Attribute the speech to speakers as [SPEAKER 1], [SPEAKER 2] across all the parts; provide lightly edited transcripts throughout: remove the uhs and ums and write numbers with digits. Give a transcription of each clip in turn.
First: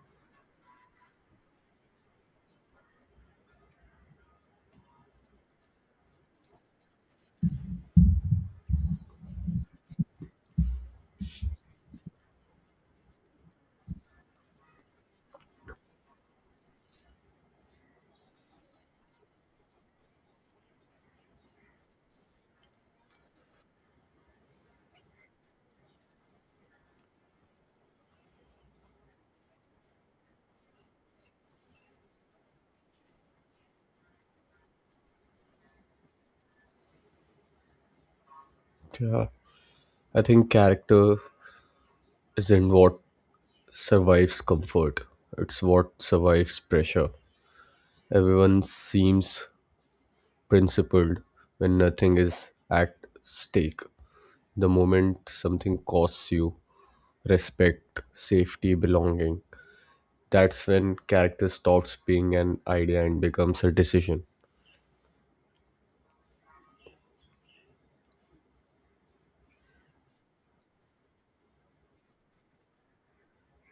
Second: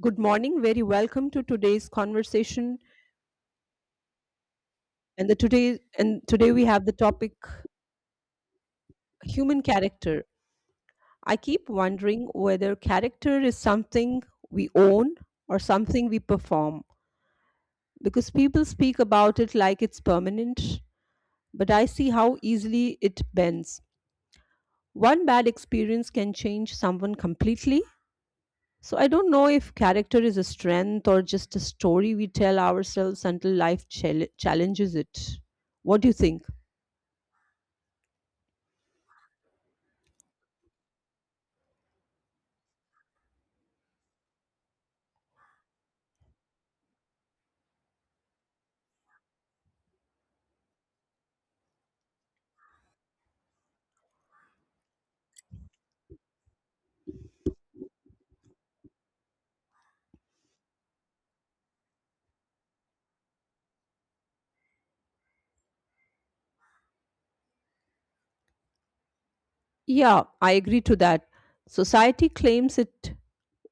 [SPEAKER 1] Good morning. Very welcome to today's conversation. And the today and today we have the topic human character. I keep wondering whether character is something we own or something we perform because people speak about it like it's permanent, but I see how easily it bends. One bad experience can change someone completely. So I don't know if character is a strength or just a story we tell ourselves until life challenges it. What do you think?
[SPEAKER 2] Yeah, I think character isn't what survives comfort, it's what survives pressure. Everyone seems principled when nothing is at stake. The moment something costs you respect, safety, belonging, that's when character stops being an idea and becomes a decision.
[SPEAKER 1] Yeah, I agree to that. Society claims it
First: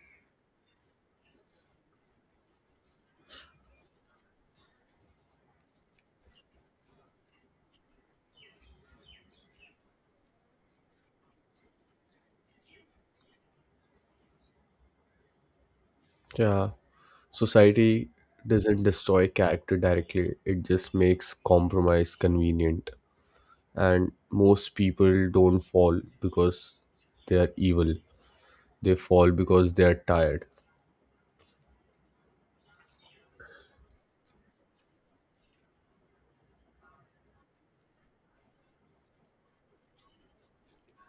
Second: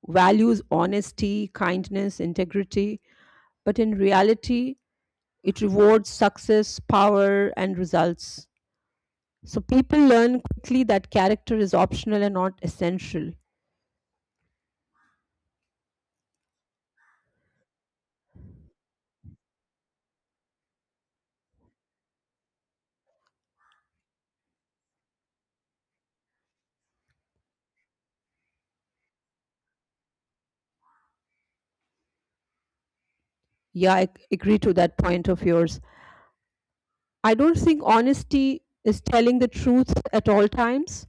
[SPEAKER 1] values honesty, kindness, integrity, but in reality, it rewards success, power, and results. So people learn quickly that character is optional and not essential.
[SPEAKER 2] Yeah, society doesn't destroy character directly, it just makes compromise convenient. And most people don't fall because they are evil, they fall because they are tired.
[SPEAKER 1] Yeah, I agree to that point of yours. I don't think honesty is telling the truth at all times.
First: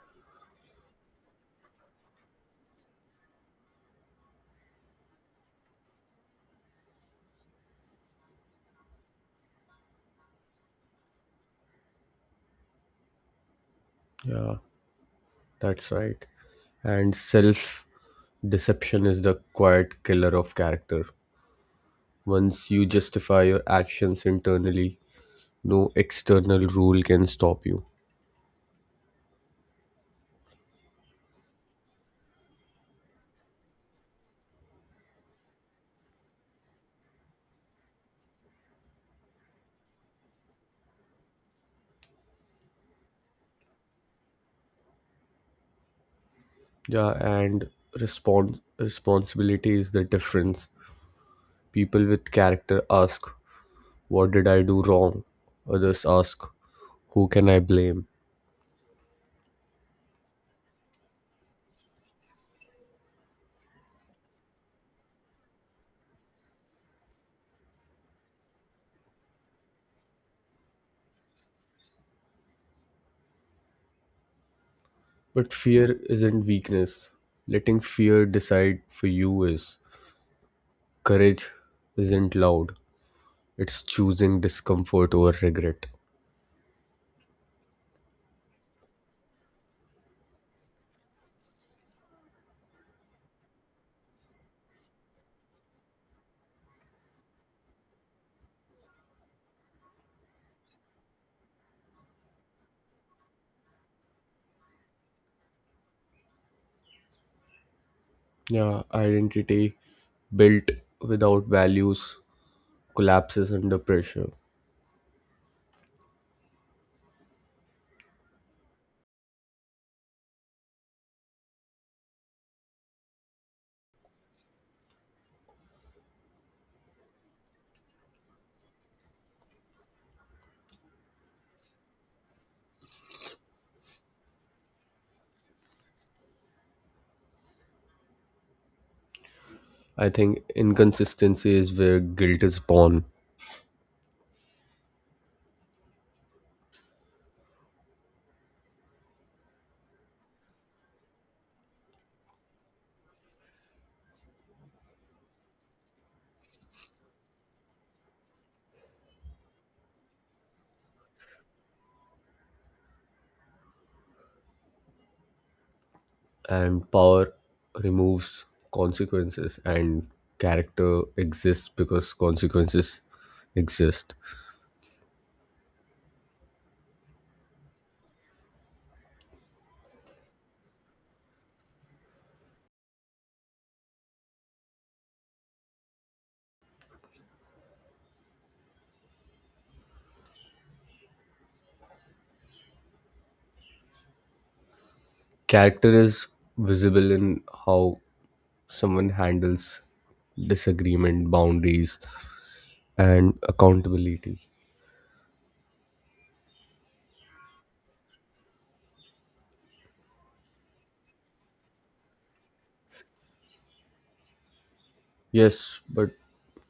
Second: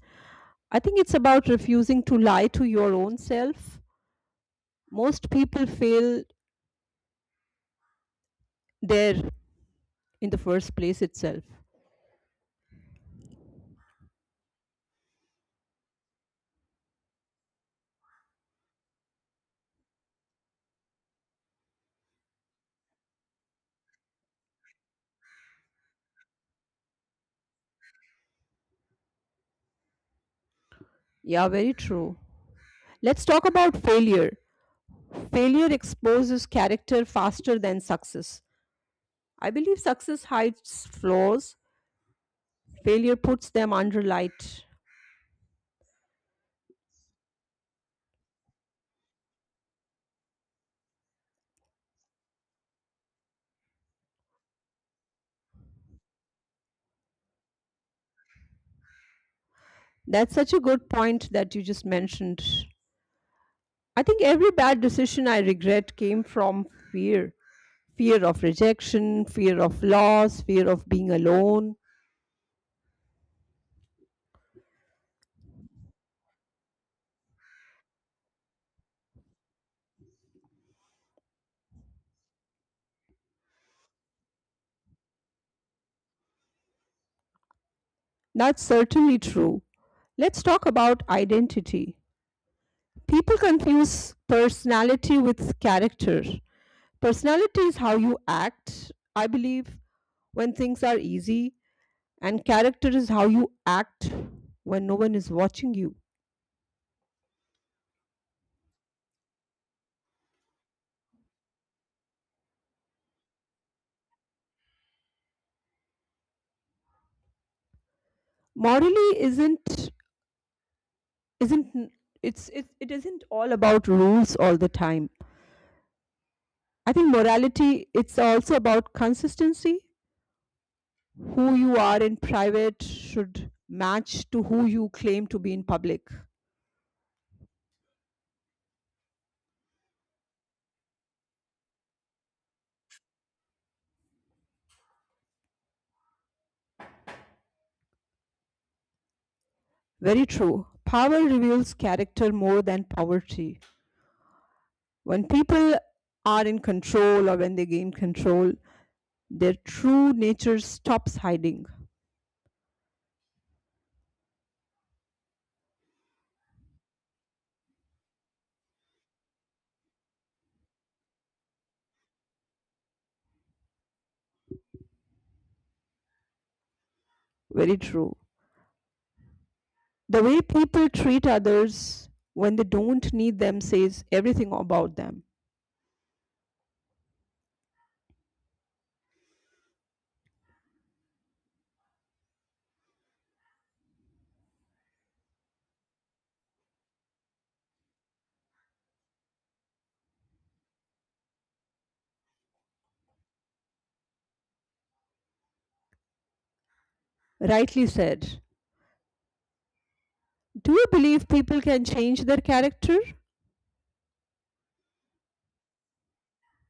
[SPEAKER 1] I think it's about refusing to lie to your own self. Most people fail there in the first place itself.
[SPEAKER 2] Yeah, that's right. And self deception is the quiet killer of character. Once you justify your actions internally, no external rule can stop you.
[SPEAKER 1] Yeah, very true. Let's talk about failure. Failure exposes character faster than success. I believe success hides flaws, failure puts them under light.
[SPEAKER 2] Yeah, and respond responsibility is the difference. People with character ask, what did I do wrong? Others ask, who can I blame?
[SPEAKER 1] That's such a good point that you just mentioned. I think every bad decision I regret came from fear fear of rejection, fear of loss, fear of being alone.
[SPEAKER 2] But fear isn't weakness. Letting fear decide for you is. Courage isn't loud, it's choosing discomfort over regret.
[SPEAKER 1] That's certainly true. Let's talk about identity. People confuse personality with character. Personality is how you act, I believe, when things are easy, and character is how you act when no one is watching you.
[SPEAKER 2] Yeah, identity built without values collapses under pressure.
[SPEAKER 1] Morally isn't n- it's it, it isn't all about rules all the time. I think morality it's also about consistency. Who you are in private should match to who you claim to be in public.
[SPEAKER 2] I think inconsistency is where guilt is born,
[SPEAKER 1] Very true. Power reveals character more than poverty. When people are in control or when they gain control, their true nature stops hiding.
[SPEAKER 2] and power removes consequences, and character exists because consequences exist.
[SPEAKER 1] Very true. The way people treat others when they don't need them says everything about them.
[SPEAKER 2] Character is visible in how someone handles disagreement, boundaries, and accountability.
[SPEAKER 1] Rightly said. Do you believe people can change their character?
[SPEAKER 2] Yes, but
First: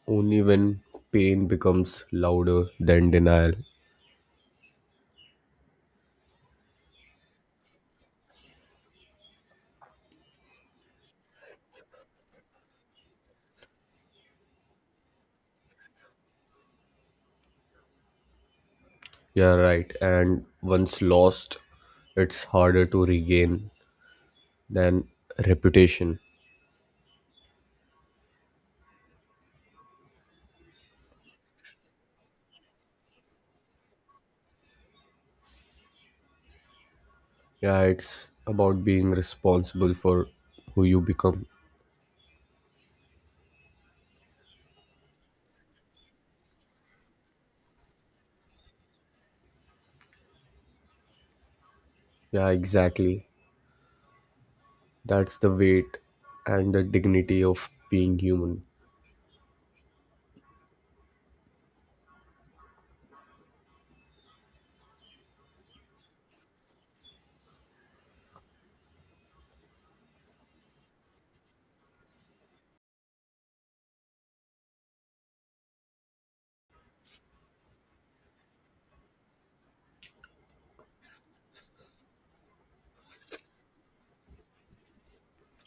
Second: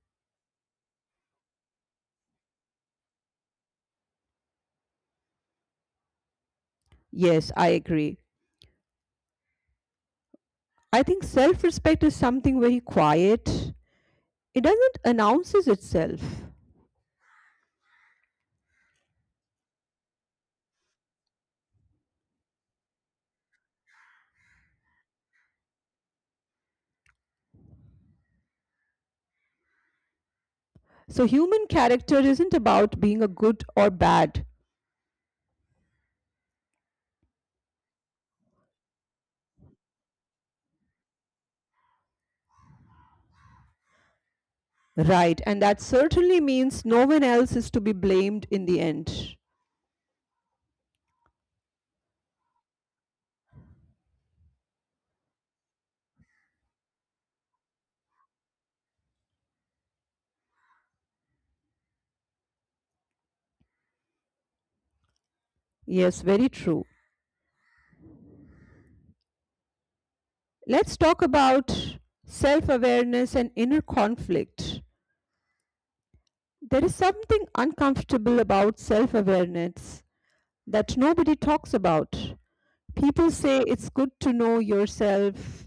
[SPEAKER 2] only when pain becomes louder than denial.
[SPEAKER 1] Yes, I agree. I think self respect is something very quiet. It doesn't announces itself.
[SPEAKER 2] Yeah, right. And once lost, it's harder to regain than reputation.
[SPEAKER 1] So, human character isn't about being a good or bad,
[SPEAKER 2] Yeah, it's about being responsible for who you become.
[SPEAKER 1] right? And that certainly means no one else is to be blamed in the end.
[SPEAKER 2] Yeah, exactly. That's the weight and the dignity of being human.
[SPEAKER 1] Yes, very true. Let's talk about self awareness and inner conflict. There is something uncomfortable about self awareness that nobody talks about. People say it's good to know yourself,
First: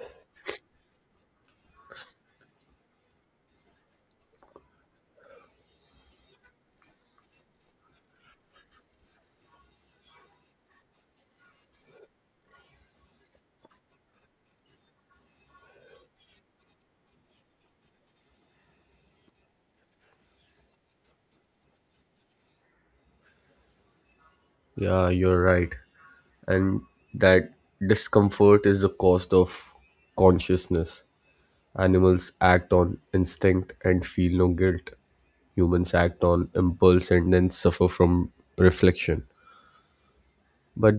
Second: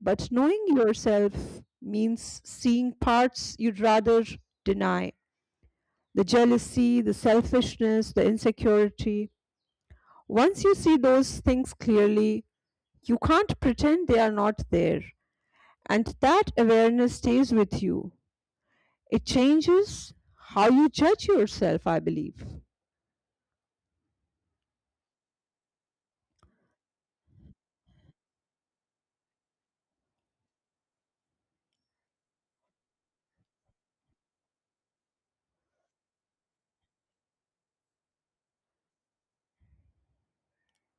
[SPEAKER 1] but knowing yourself means seeing parts you'd rather deny the jealousy, the selfishness, the insecurity. Once you see those things clearly, you can't pretend they are not there. And that awareness stays with you. It changes how you judge yourself, I believe.
[SPEAKER 2] Yeah, you're right. And that discomfort is the cost of consciousness. Animals act on instinct and feel no guilt. Humans act on impulse and then suffer from reflection. But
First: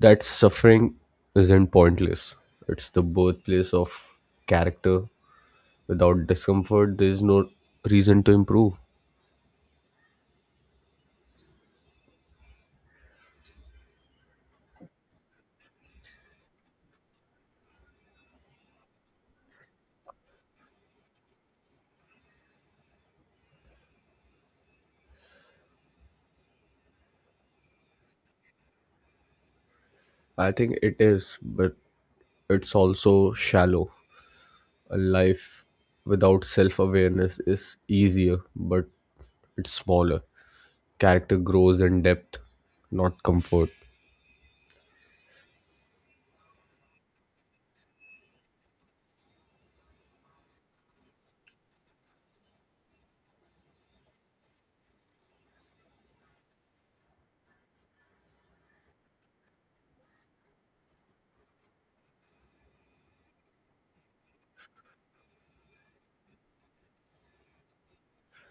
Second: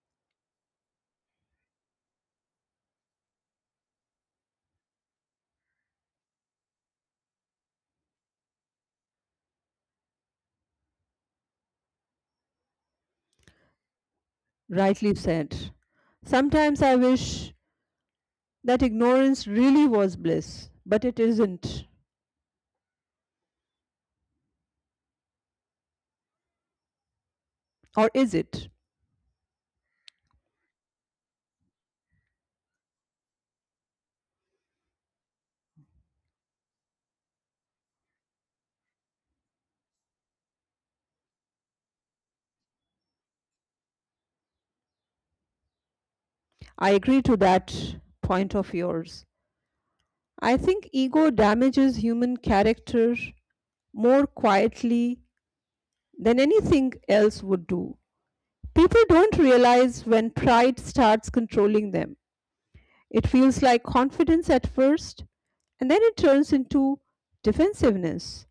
[SPEAKER 2] that suffering isn't pointless. It's the birthplace of character. Without discomfort, there's no reason to improve.
[SPEAKER 1] Rightly said. Sometimes I wish that ignorance really was bliss, but it isn't. Or is it?
[SPEAKER 2] I think it is, but it's also shallow. A life without self awareness is easier, but it's smaller. Character grows in depth, not comfort.
[SPEAKER 1] I agree to that point of yours. I think ego damages human character more quietly than anything else would do. People don't realize when pride starts controlling them. It feels like confidence at first, and then it turns into defensiveness.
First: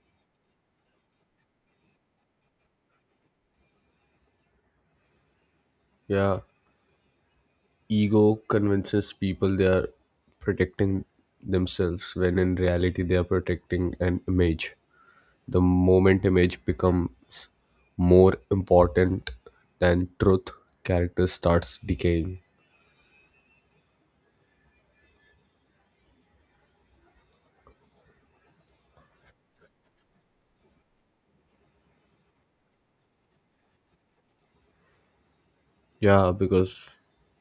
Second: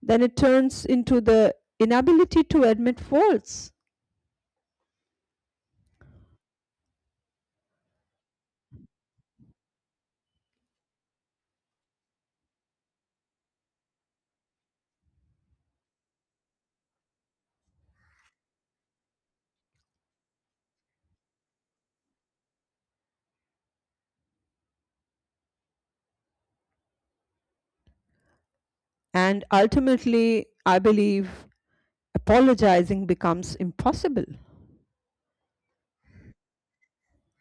[SPEAKER 1] Then it turns into the inability to admit faults.
[SPEAKER 2] Yeah, ego convinces people they are protecting themselves when in reality they are protecting an image. The moment image becomes more important than truth, character starts decaying.
[SPEAKER 1] And ultimately, I believe apologizing becomes impossible.
[SPEAKER 2] Yeah, because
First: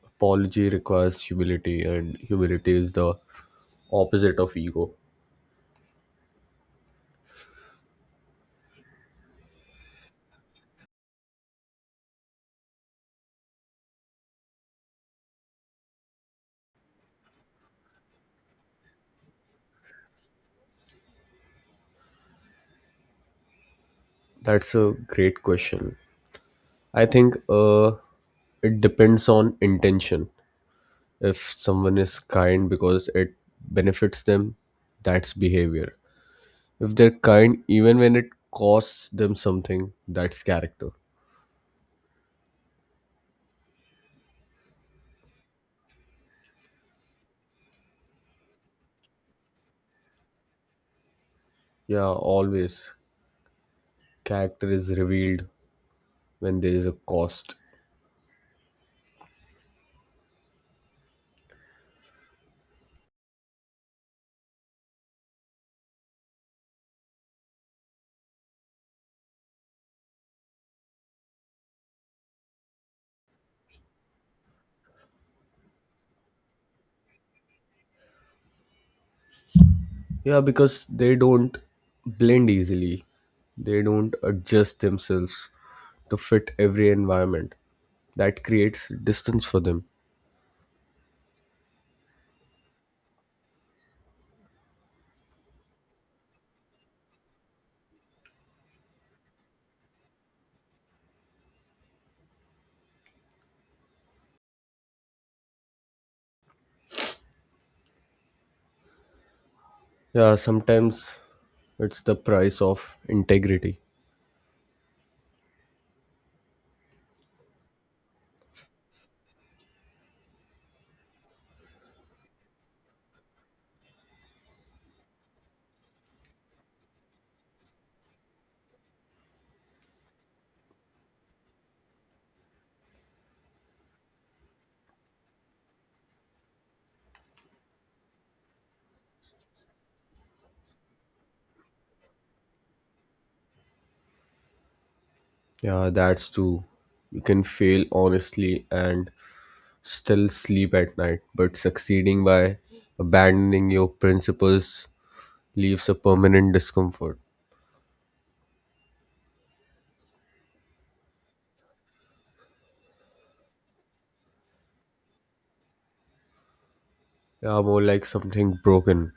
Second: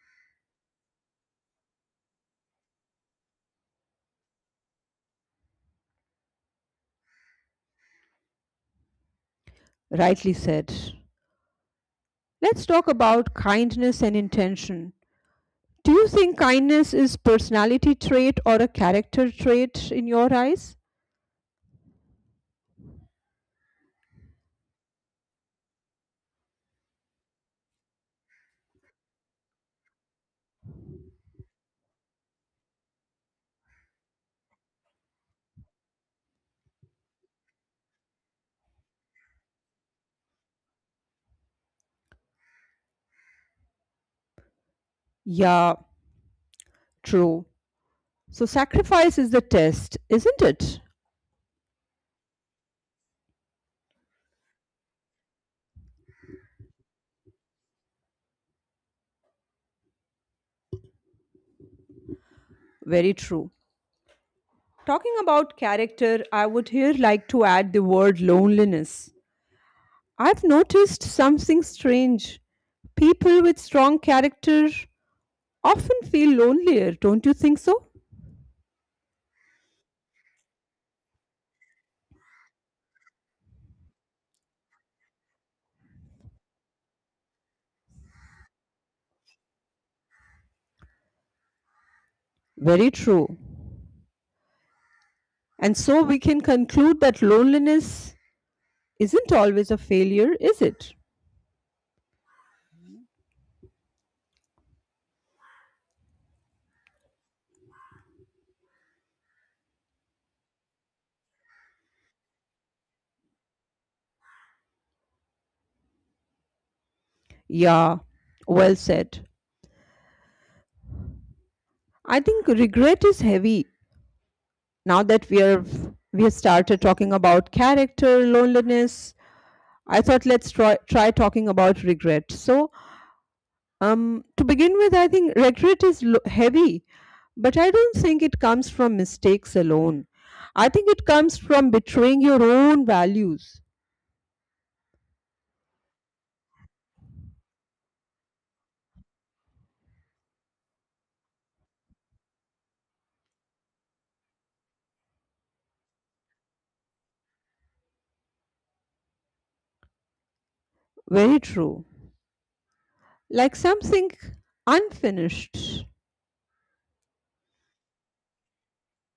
[SPEAKER 2] apology requires humility, and humility is the opposite of ego.
[SPEAKER 1] Rightly said. Let's talk about kindness and intention. Do you think kindness is personality trait or a character trait in your eyes?
[SPEAKER 2] That's a great question. I think it depends on intention. If someone is kind because it benefits them, that's behavior. If they're kind even when it costs them something, that's character.
[SPEAKER 1] Yeah, true. So sacrifice is the test, isn't it?
[SPEAKER 2] Yeah, always. Character is revealed when there is a cost.
[SPEAKER 1] Very true. Talking about character, I would here like to add the word loneliness. I've noticed something strange. People with strong character often feel lonelier, don't you think so?
[SPEAKER 2] Yeah, because they don't blend easily. They don't adjust themselves to fit every environment. That creates distance for them.
[SPEAKER 1] Very true. And so we can conclude that loneliness isn't always a failure, is it?
[SPEAKER 2] Yeah, sometimes it's the price of integrity.
[SPEAKER 1] Yeah, well said. I think regret is heavy now that we have started talking about character loneliness. I thought let's try talking about regret. So to begin with, I think regret is heavy, but I don't think it comes from mistakes alone. I think it comes from betraying your own values.
[SPEAKER 2] Yeah, that's true. You can fail honestly and still sleep at night, but succeeding by abandoning your principles leaves a permanent discomfort.
[SPEAKER 1] Very true. Like something unfinished.
[SPEAKER 2] Yeah, more like something broken.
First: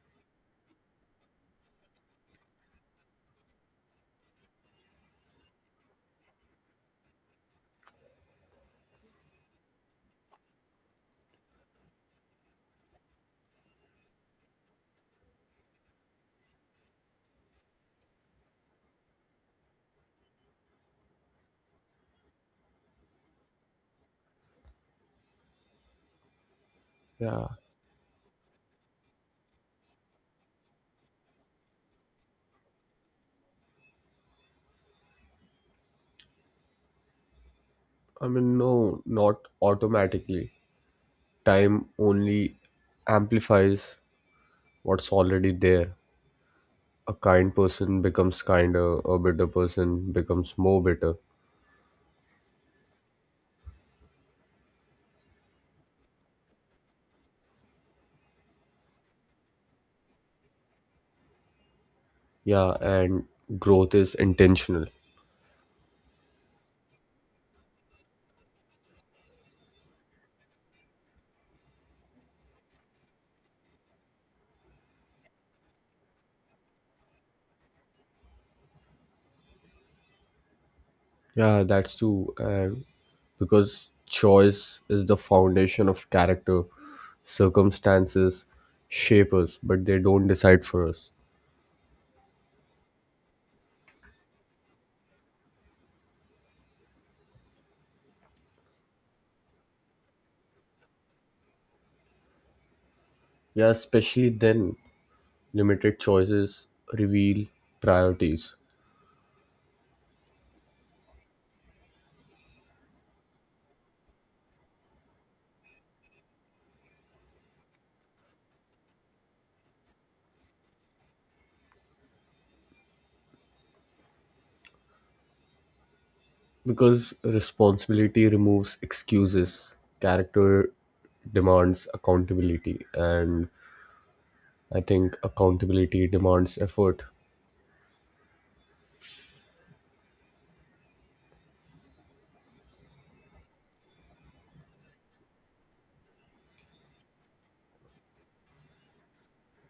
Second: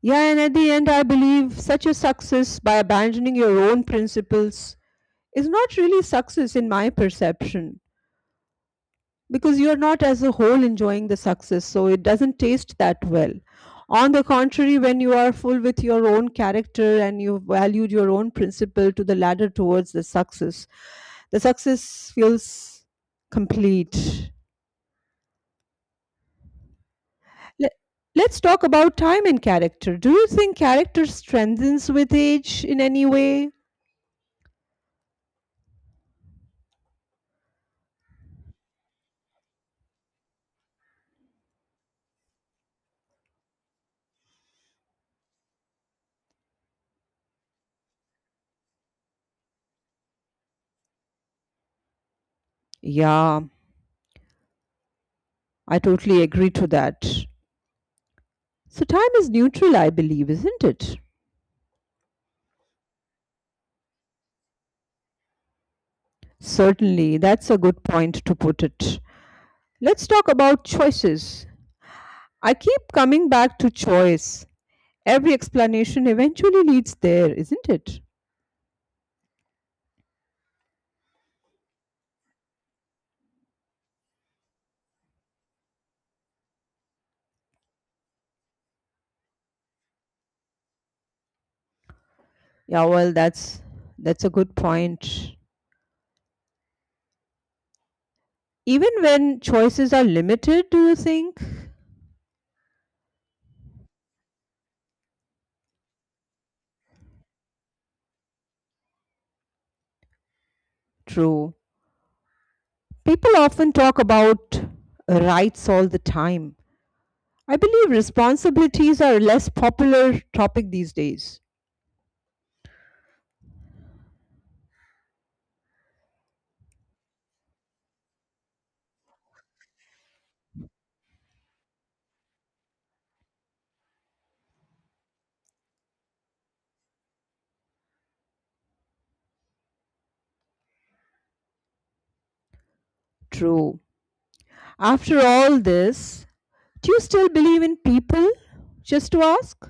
[SPEAKER 1] Yeah, and at the end I believe such a success by abandoning your own principles is not really success in my perception, because you're not as a whole enjoying the success, so it doesn't taste that well. On the contrary, when you are full with your own character and you've valued your own principle to the ladder towards the success, the success feels complete.
[SPEAKER 2] Yeah,
[SPEAKER 1] Le- let's talk about time and character. Do you think character strengthens with age in any way?
[SPEAKER 2] I mean, no, not automatically. Time only amplifies what's already there. A kind person becomes kinder, a bitter person becomes more bitter.
[SPEAKER 1] Yeah, I totally agree to that. So time is neutral, I believe, isn't it?
[SPEAKER 2] Yeah, and growth is intentional.
[SPEAKER 1] Certainly, that's a good point to put it. Let's talk about choices. I keep coming back to choice. Every explanation eventually leads there, isn't it?
[SPEAKER 2] Yeah, that's true. And because choice is the foundation of character, circumstances shape us, but they don't decide for us.
[SPEAKER 1] Yeah, well, that's a good point. Even when choices are limited, do you think?
[SPEAKER 2] Yeah, especially then, limited choices reveal priorities.
[SPEAKER 1] True. People often talk about rights all the time. I believe responsibilities are a less popular topic these days.
[SPEAKER 2] Because responsibility removes excuses, character demands accountability, and I think accountability demands effort.
[SPEAKER 1] True. After all this, do you still believe in people? Just to ask?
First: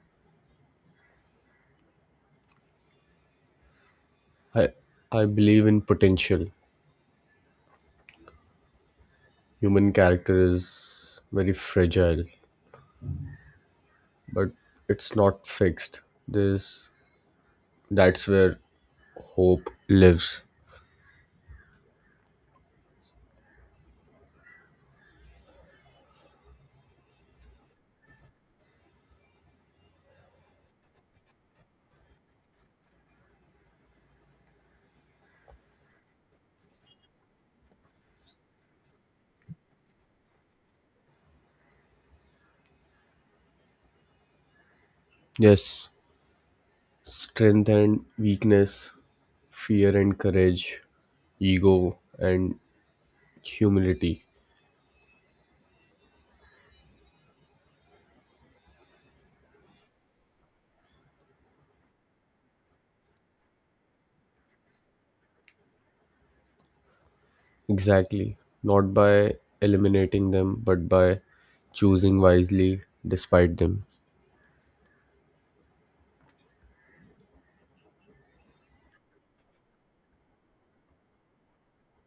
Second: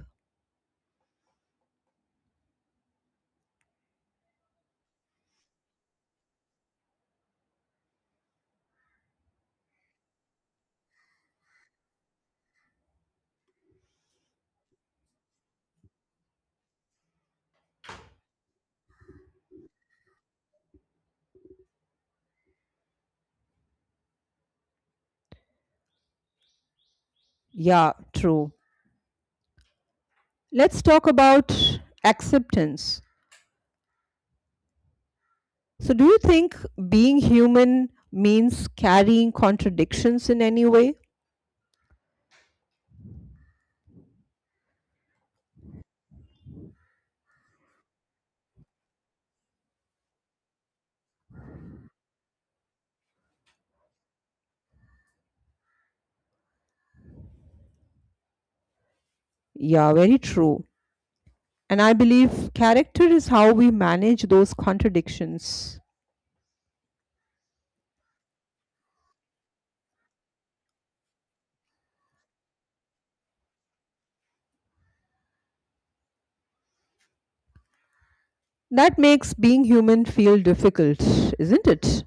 [SPEAKER 2] I I believe in potential. Human character is very fragile, but it's not fixed. This That's where hope lives.
[SPEAKER 1] Yeah, true. Let's talk about acceptance. So, do you think being human means carrying contradictions in any way?
[SPEAKER 2] Yes, strength and weakness, fear and courage, ego and humility.
[SPEAKER 1] Yeah, very true. And I believe character is how we manage those contradictions.
[SPEAKER 2] Exactly. Not by eliminating them, but by choosing wisely despite them.
[SPEAKER 1] That makes being human feel difficult, isn't it?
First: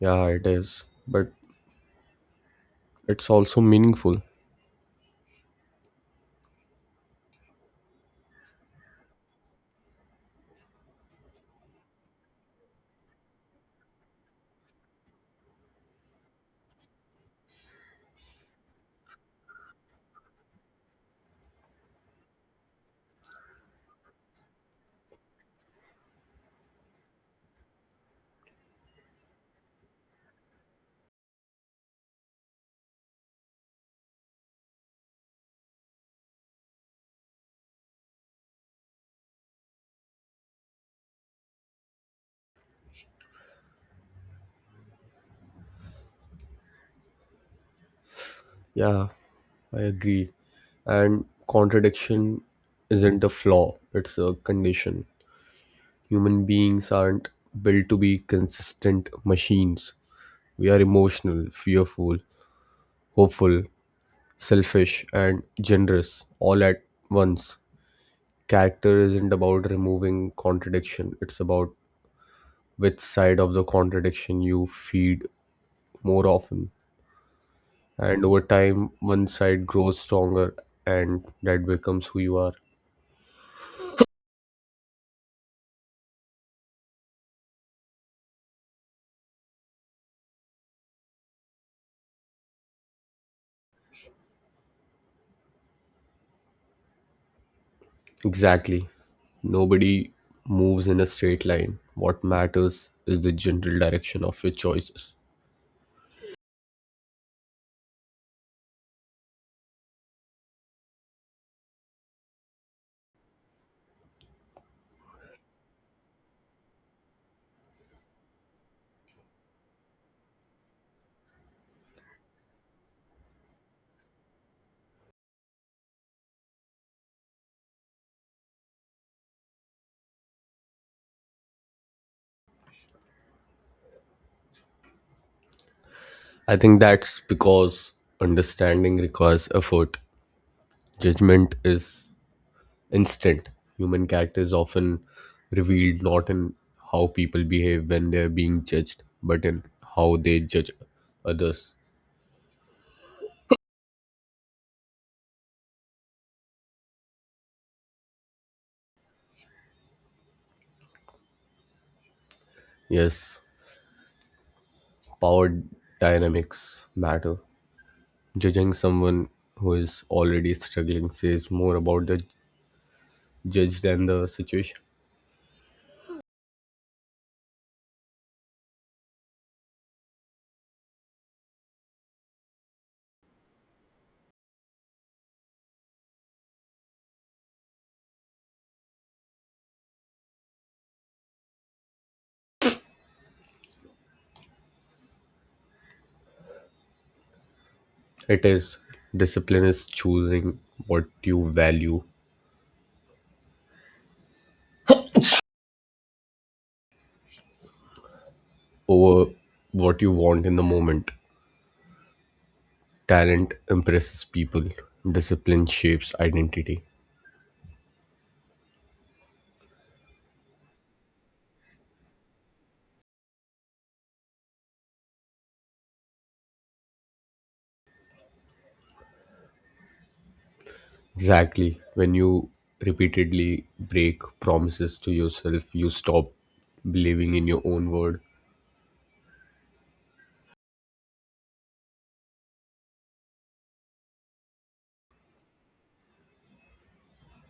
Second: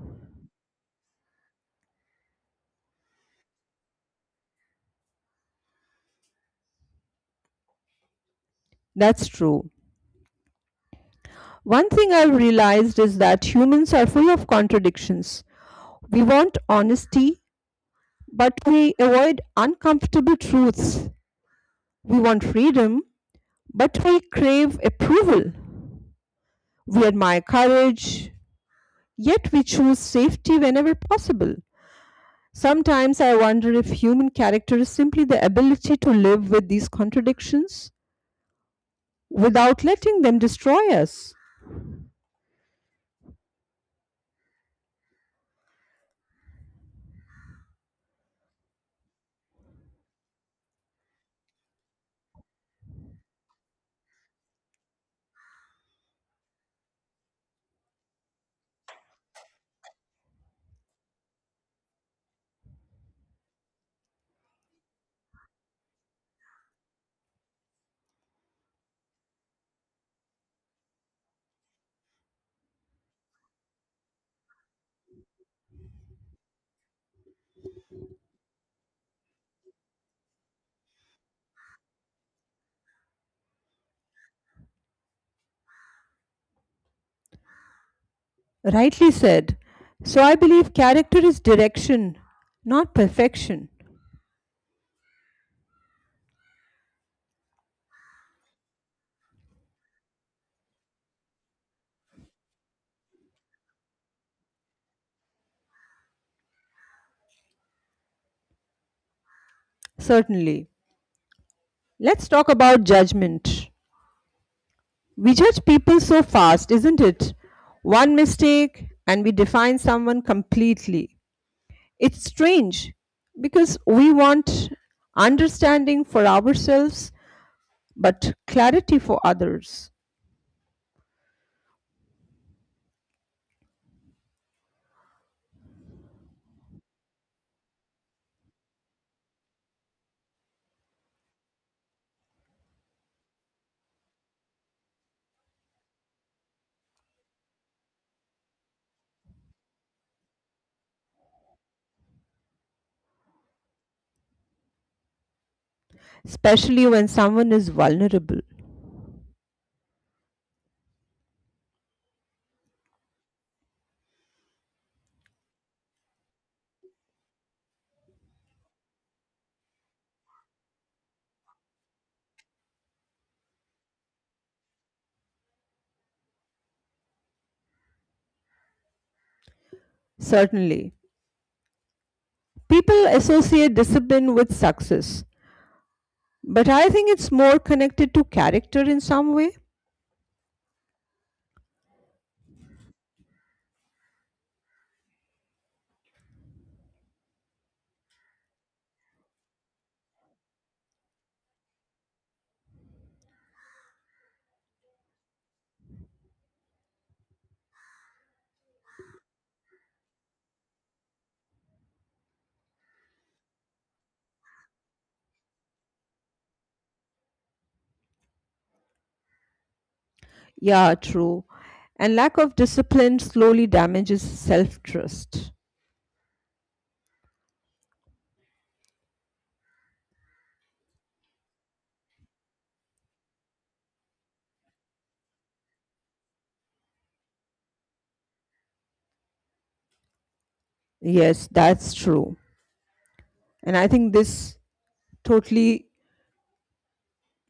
[SPEAKER 2] Yeah, it is. But it's also meaningful.
[SPEAKER 1] That's true. One thing I've realized is that humans are full of contradictions. We want honesty, but we avoid uncomfortable truths. We want freedom, but we crave approval. We admire courage, yet we choose safety whenever possible. Sometimes I wonder if human character is simply the ability to live with these contradictions without letting them destroy us.
[SPEAKER 2] Yeah, I agree. And contradiction isn't a flaw, it's a condition. Human beings aren't built to be consistent machines. We are emotional, fearful, hopeful, selfish, and generous all at once. Character isn't about removing contradiction, it's about which side of the contradiction you feed more often. And over time, one side grows stronger and that becomes who you are.
[SPEAKER 1] Rightly said. So I believe character is direction, not perfection.
[SPEAKER 2] Exactly. Nobody moves in a straight line. What matters is the general direction of your choices.
[SPEAKER 1] Certainly. Let's talk about judgment. We judge people so fast, isn't it? One mistake, and we define someone completely. It's strange because we want understanding for ourselves but clarity for others,
[SPEAKER 2] I think that's because understanding requires effort. Judgment is instant. Human character is often revealed not in how people behave when they're being judged, but in how they judge others.
[SPEAKER 1] especially when someone is vulnerable.
[SPEAKER 2] Yes, power dynamics matter. Judging someone who is already struggling says more about the judge than the situation.
[SPEAKER 1] Certainly, people associate discipline with success, but I think it's more connected to character in some way.
[SPEAKER 2] It is. Discipline is choosing what you value over what you want in the moment. Talent impresses people, discipline shapes identity.
[SPEAKER 1] Yeah, true. And lack of discipline slowly damages self trust.
[SPEAKER 2] Exactly. When you repeatedly break promises to yourself, you stop believing in your own word.
[SPEAKER 1] Yes, that's true. And I think this totally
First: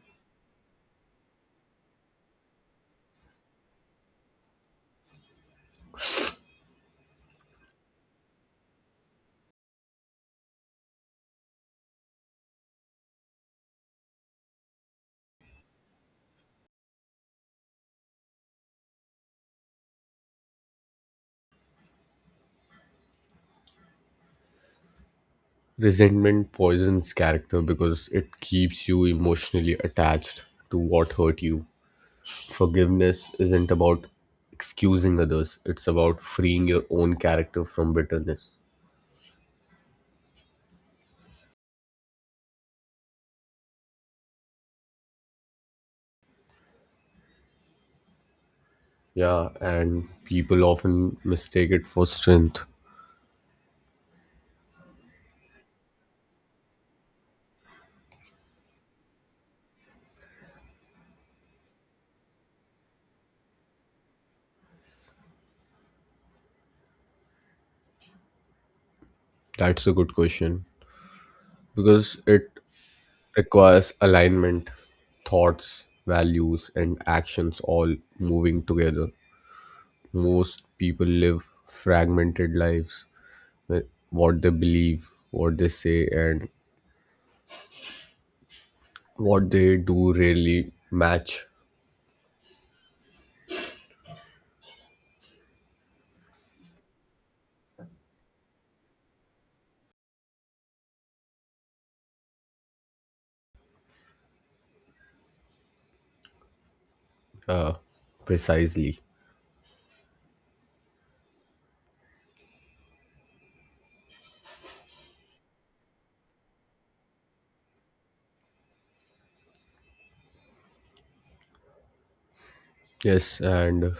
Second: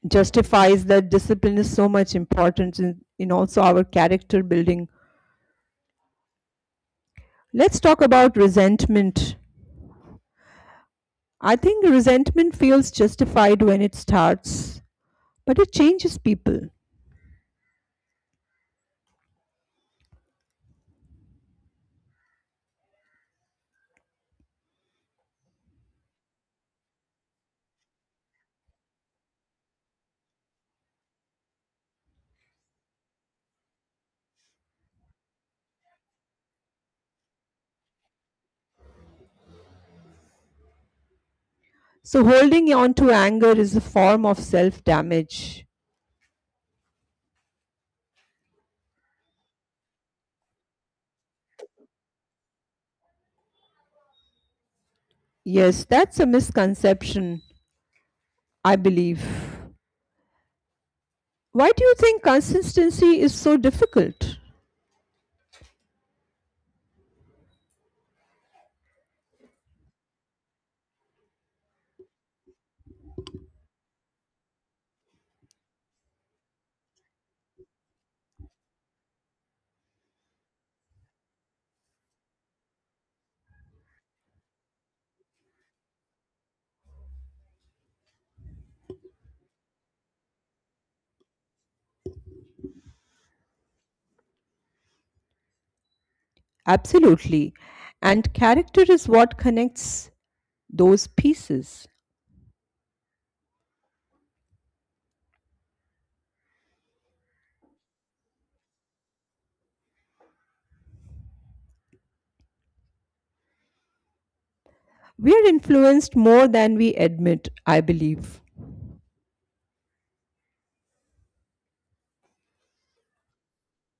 [SPEAKER 1] justifies that discipline is so much important in also our character building. Let's talk about resentment. I think resentment feels justified when it starts, but it changes people.
[SPEAKER 2] Resentment poisons character because it keeps you emotionally attached to what hurt you. Forgiveness isn't about excusing others, it's about freeing your own character from bitterness.
[SPEAKER 1] So holding on to anger is a form of self damage.
[SPEAKER 2] Yeah, and people often mistake it for strength.
[SPEAKER 1] Yes, that's a misconception, I believe. Why do you think consistency is so difficult?
[SPEAKER 2] That's a good question because it requires alignment, thoughts, values, and actions all moving together. Most people live fragmented lives, like what they believe, what they say, and what they do really match.
[SPEAKER 1] Absolutely. And character is what connects those pieces.
[SPEAKER 2] uh, Precisely.
[SPEAKER 1] We are influenced more than we admit, I believe.
[SPEAKER 2] Yes, and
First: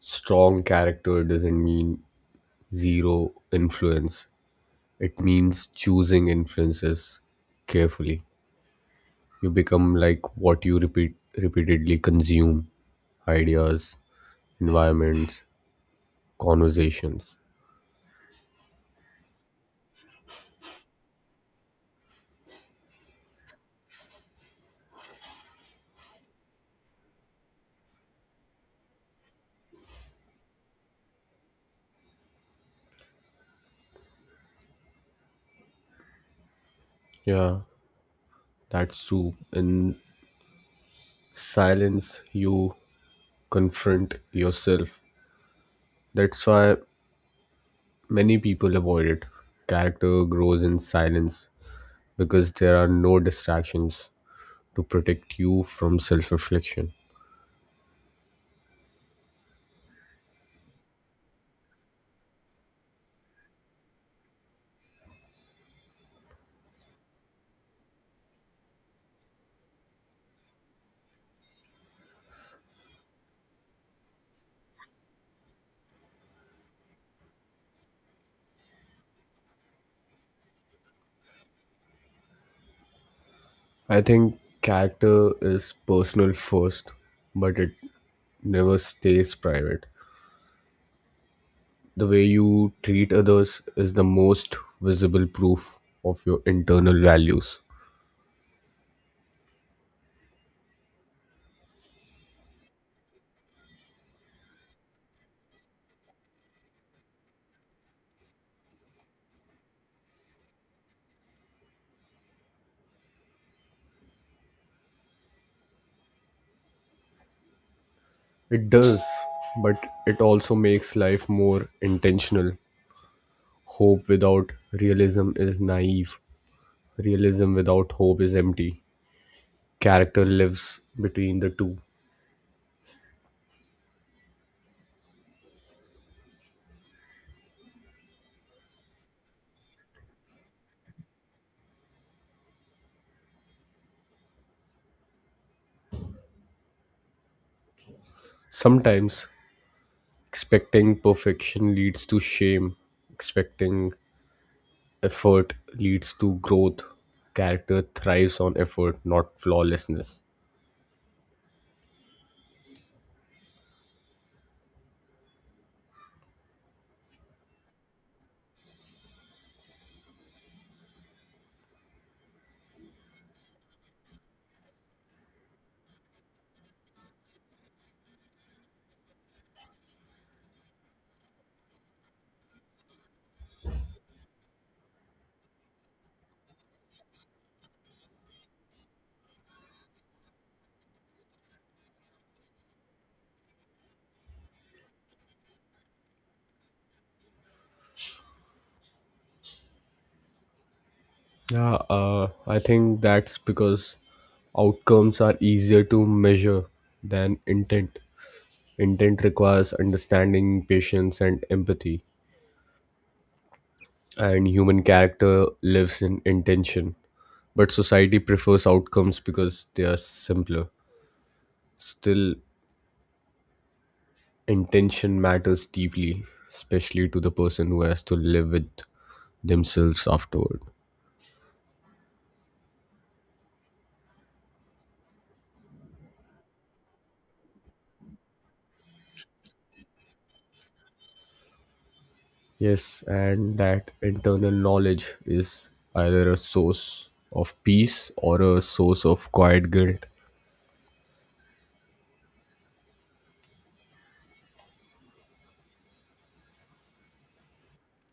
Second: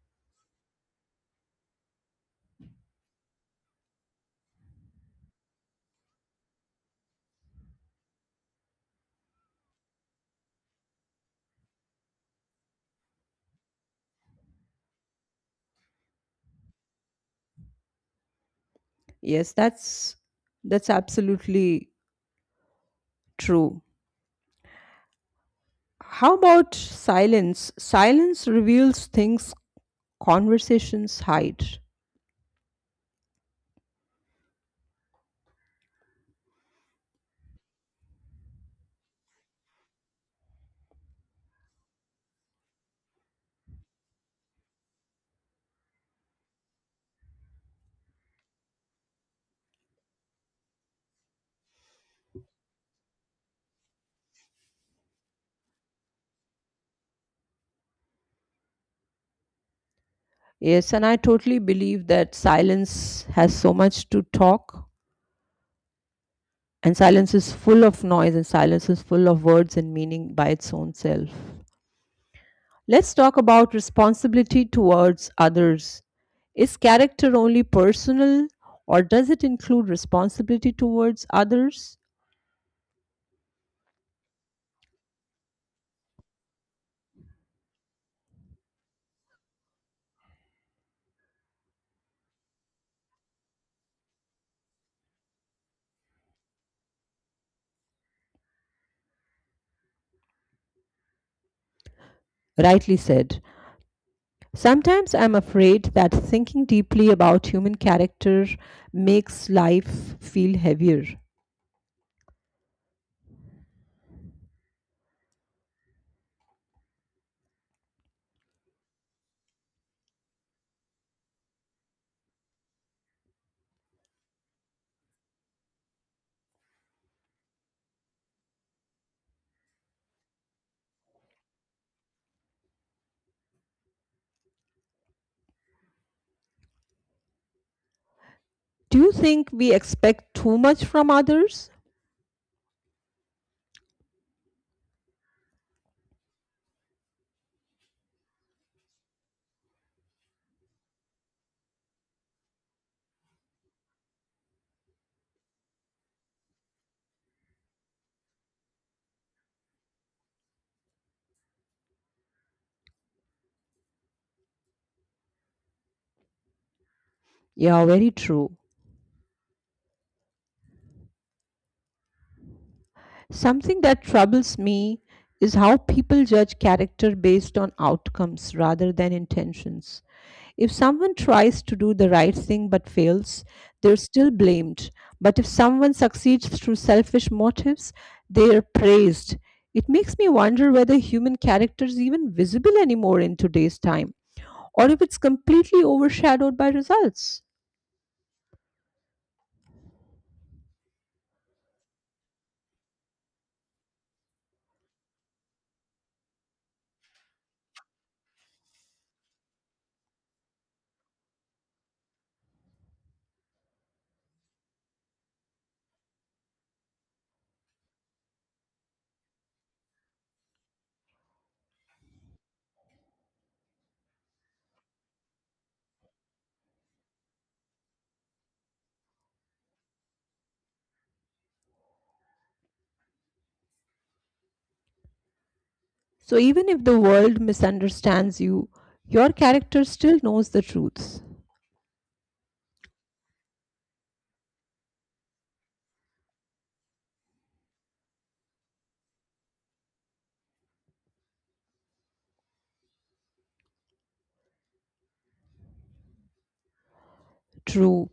[SPEAKER 2] strong character doesn't mean zero influence, it means choosing influences carefully. You become like what you repeatedly consume. Ideas, environments, conversations.
[SPEAKER 1] Yes, that's absolutely true. How about silence? Silence reveals things, conversations hide.
[SPEAKER 2] Yeah, that's true. In silence, you confront yourself. That's why many people avoid it. Character grows in silence because there are no distractions to protect you from self reflection.
[SPEAKER 1] Yes, and I totally believe that silence has so much to talk, and silence is full of noise, and silence is full of words and meaning by its own self. Let's talk about responsibility towards others. Is character only personal or does it include responsibility towards others?
[SPEAKER 2] I think character is personal first, but it never stays private. The way you treat others is the most visible proof of your internal values.
[SPEAKER 1] Rightly said. Sometimes I'm afraid that thinking deeply about human character makes life feel heavier.
[SPEAKER 2] It does, but it also makes life more intentional. Hope without realism is naive. Realism without hope is empty. Character lives between the two.
[SPEAKER 1] Do you think we expect too much from others?
[SPEAKER 2] Sometimes expecting perfection leads to shame, expecting effort leads to growth. Character thrives on effort, not flawlessness.
[SPEAKER 1] Yeah, very true. Something that troubles me is how people judge character based on outcomes rather than intentions. If someone tries to do the right thing but fails, they're still blamed. But if someone succeeds through selfish motives, they're praised. It makes me wonder whether human character is even visible anymore in today's time or if it's completely overshadowed by results.
[SPEAKER 2] Yeah, I think that's because outcomes are easier to measure than intent. Intent requires understanding, patience, and empathy. And human character lives in intention. But society prefers outcomes because they are simpler. Still, intention matters deeply, especially to the person who has to live with themselves afterward.
[SPEAKER 1] So even if the world misunderstands you, your character still knows the truth.
[SPEAKER 2] Yes, and that internal knowledge is either a source of peace or a source of quiet guilt.
[SPEAKER 1] True.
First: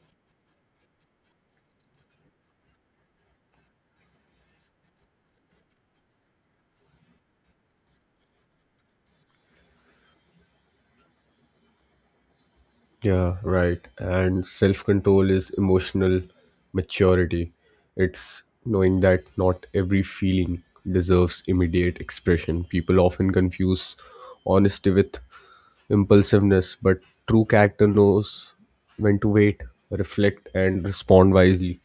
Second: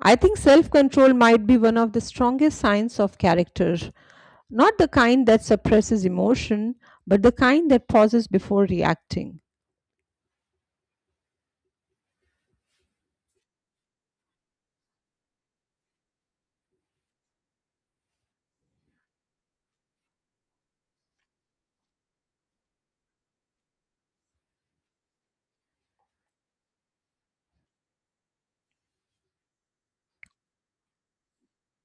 [SPEAKER 1] I think self control might be one of the strongest signs of character. Not the kind that suppresses emotion, but the kind that pauses before reacting.
[SPEAKER 2] Yeah, right. And self control is emotional maturity. It's knowing that not every feeling deserves immediate expression. People often confuse honesty with impulsiveness, but true character knows when to wait, reflect, and respond wisely.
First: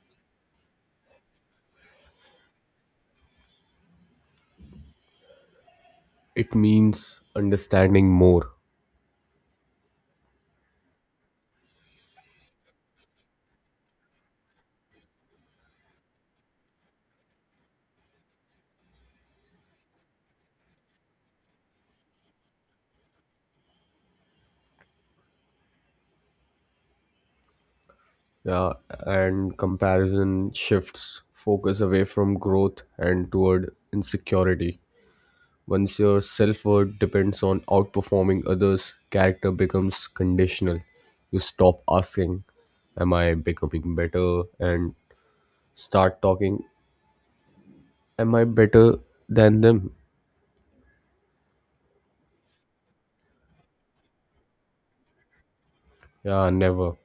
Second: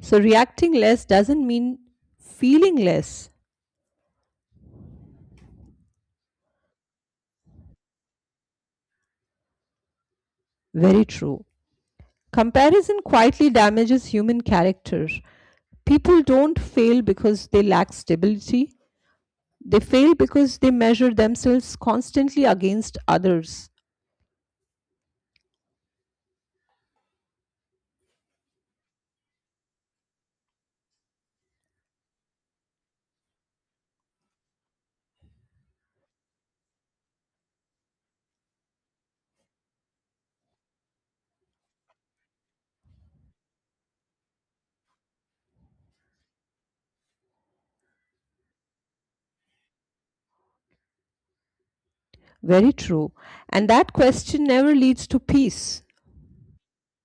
[SPEAKER 1] So, reacting less doesn't mean feeling less.
[SPEAKER 2] It means understanding more.
[SPEAKER 1] Very true. Comparison quietly damages human character. People don't fail because they lack stability, they fail because they measure themselves constantly against others.
[SPEAKER 2] Yeah, and comparison shifts focus away from growth and toward insecurity. Once your self worth depends on outperforming others, character becomes conditional. You stop asking, am I becoming better? And start talking, am I better than them?
[SPEAKER 1] Very true. And that question never leads to peace.
[SPEAKER 2] Yeah, never.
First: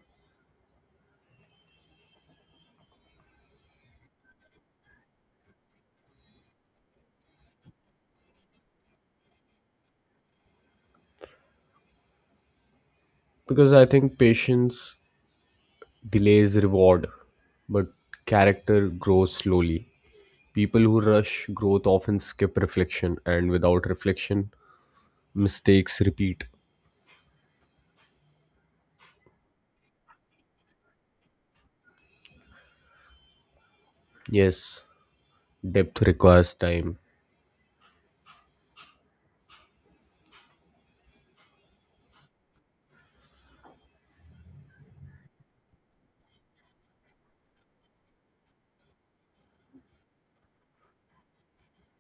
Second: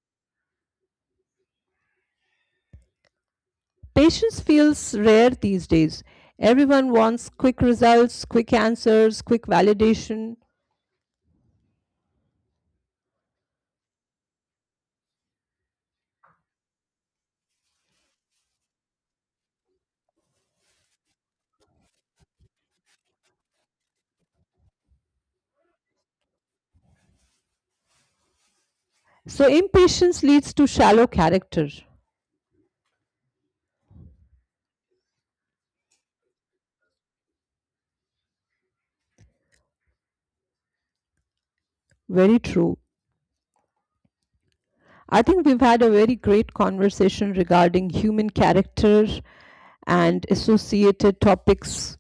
[SPEAKER 1] Patience feels rare these days. Everyone wants quick results, quick answers, quick validation.
[SPEAKER 2] Because I think patience delays reward, but character grows slowly. People who rush growth often skip reflection, and without reflection, mistakes repeat.
[SPEAKER 1] So, impatience leads to shallow character.
[SPEAKER 2] Yes, depth requires time.
[SPEAKER 1] Very true. I think we've had a very great conversation regarding human character and associated topics.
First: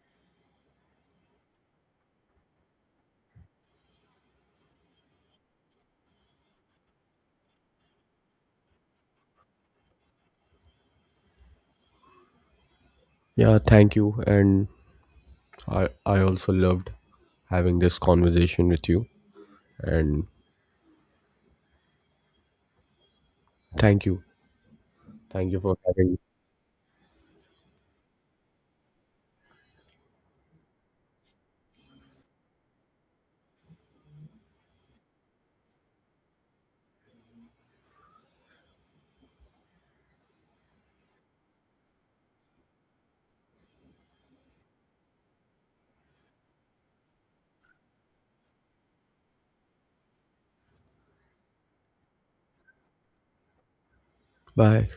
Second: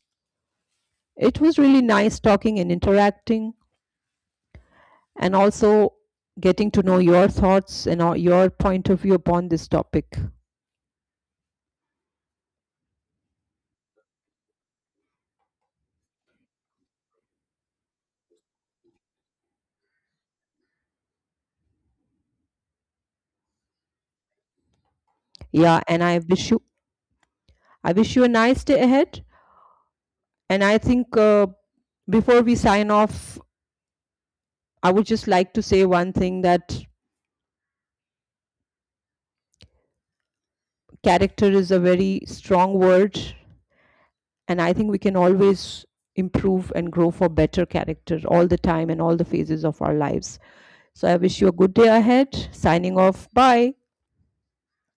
[SPEAKER 1] It was really nice talking and interacting, and also getting to know your thoughts and your point of view upon this topic.
[SPEAKER 2] Yeah, thank you, and I also loved having this conversation with you and thank you. Thank you for
[SPEAKER 1] Yeah, and
[SPEAKER 2] having me.
[SPEAKER 1] I wish you a nice day ahead. And I think before we sign off, I would just like to say one thing, that character is a very strong word. And I think we can always improve and grow for better character all the time and all the phases of our lives. So I wish you a good day ahead. Signing off. Bye.
[SPEAKER 2] Bye.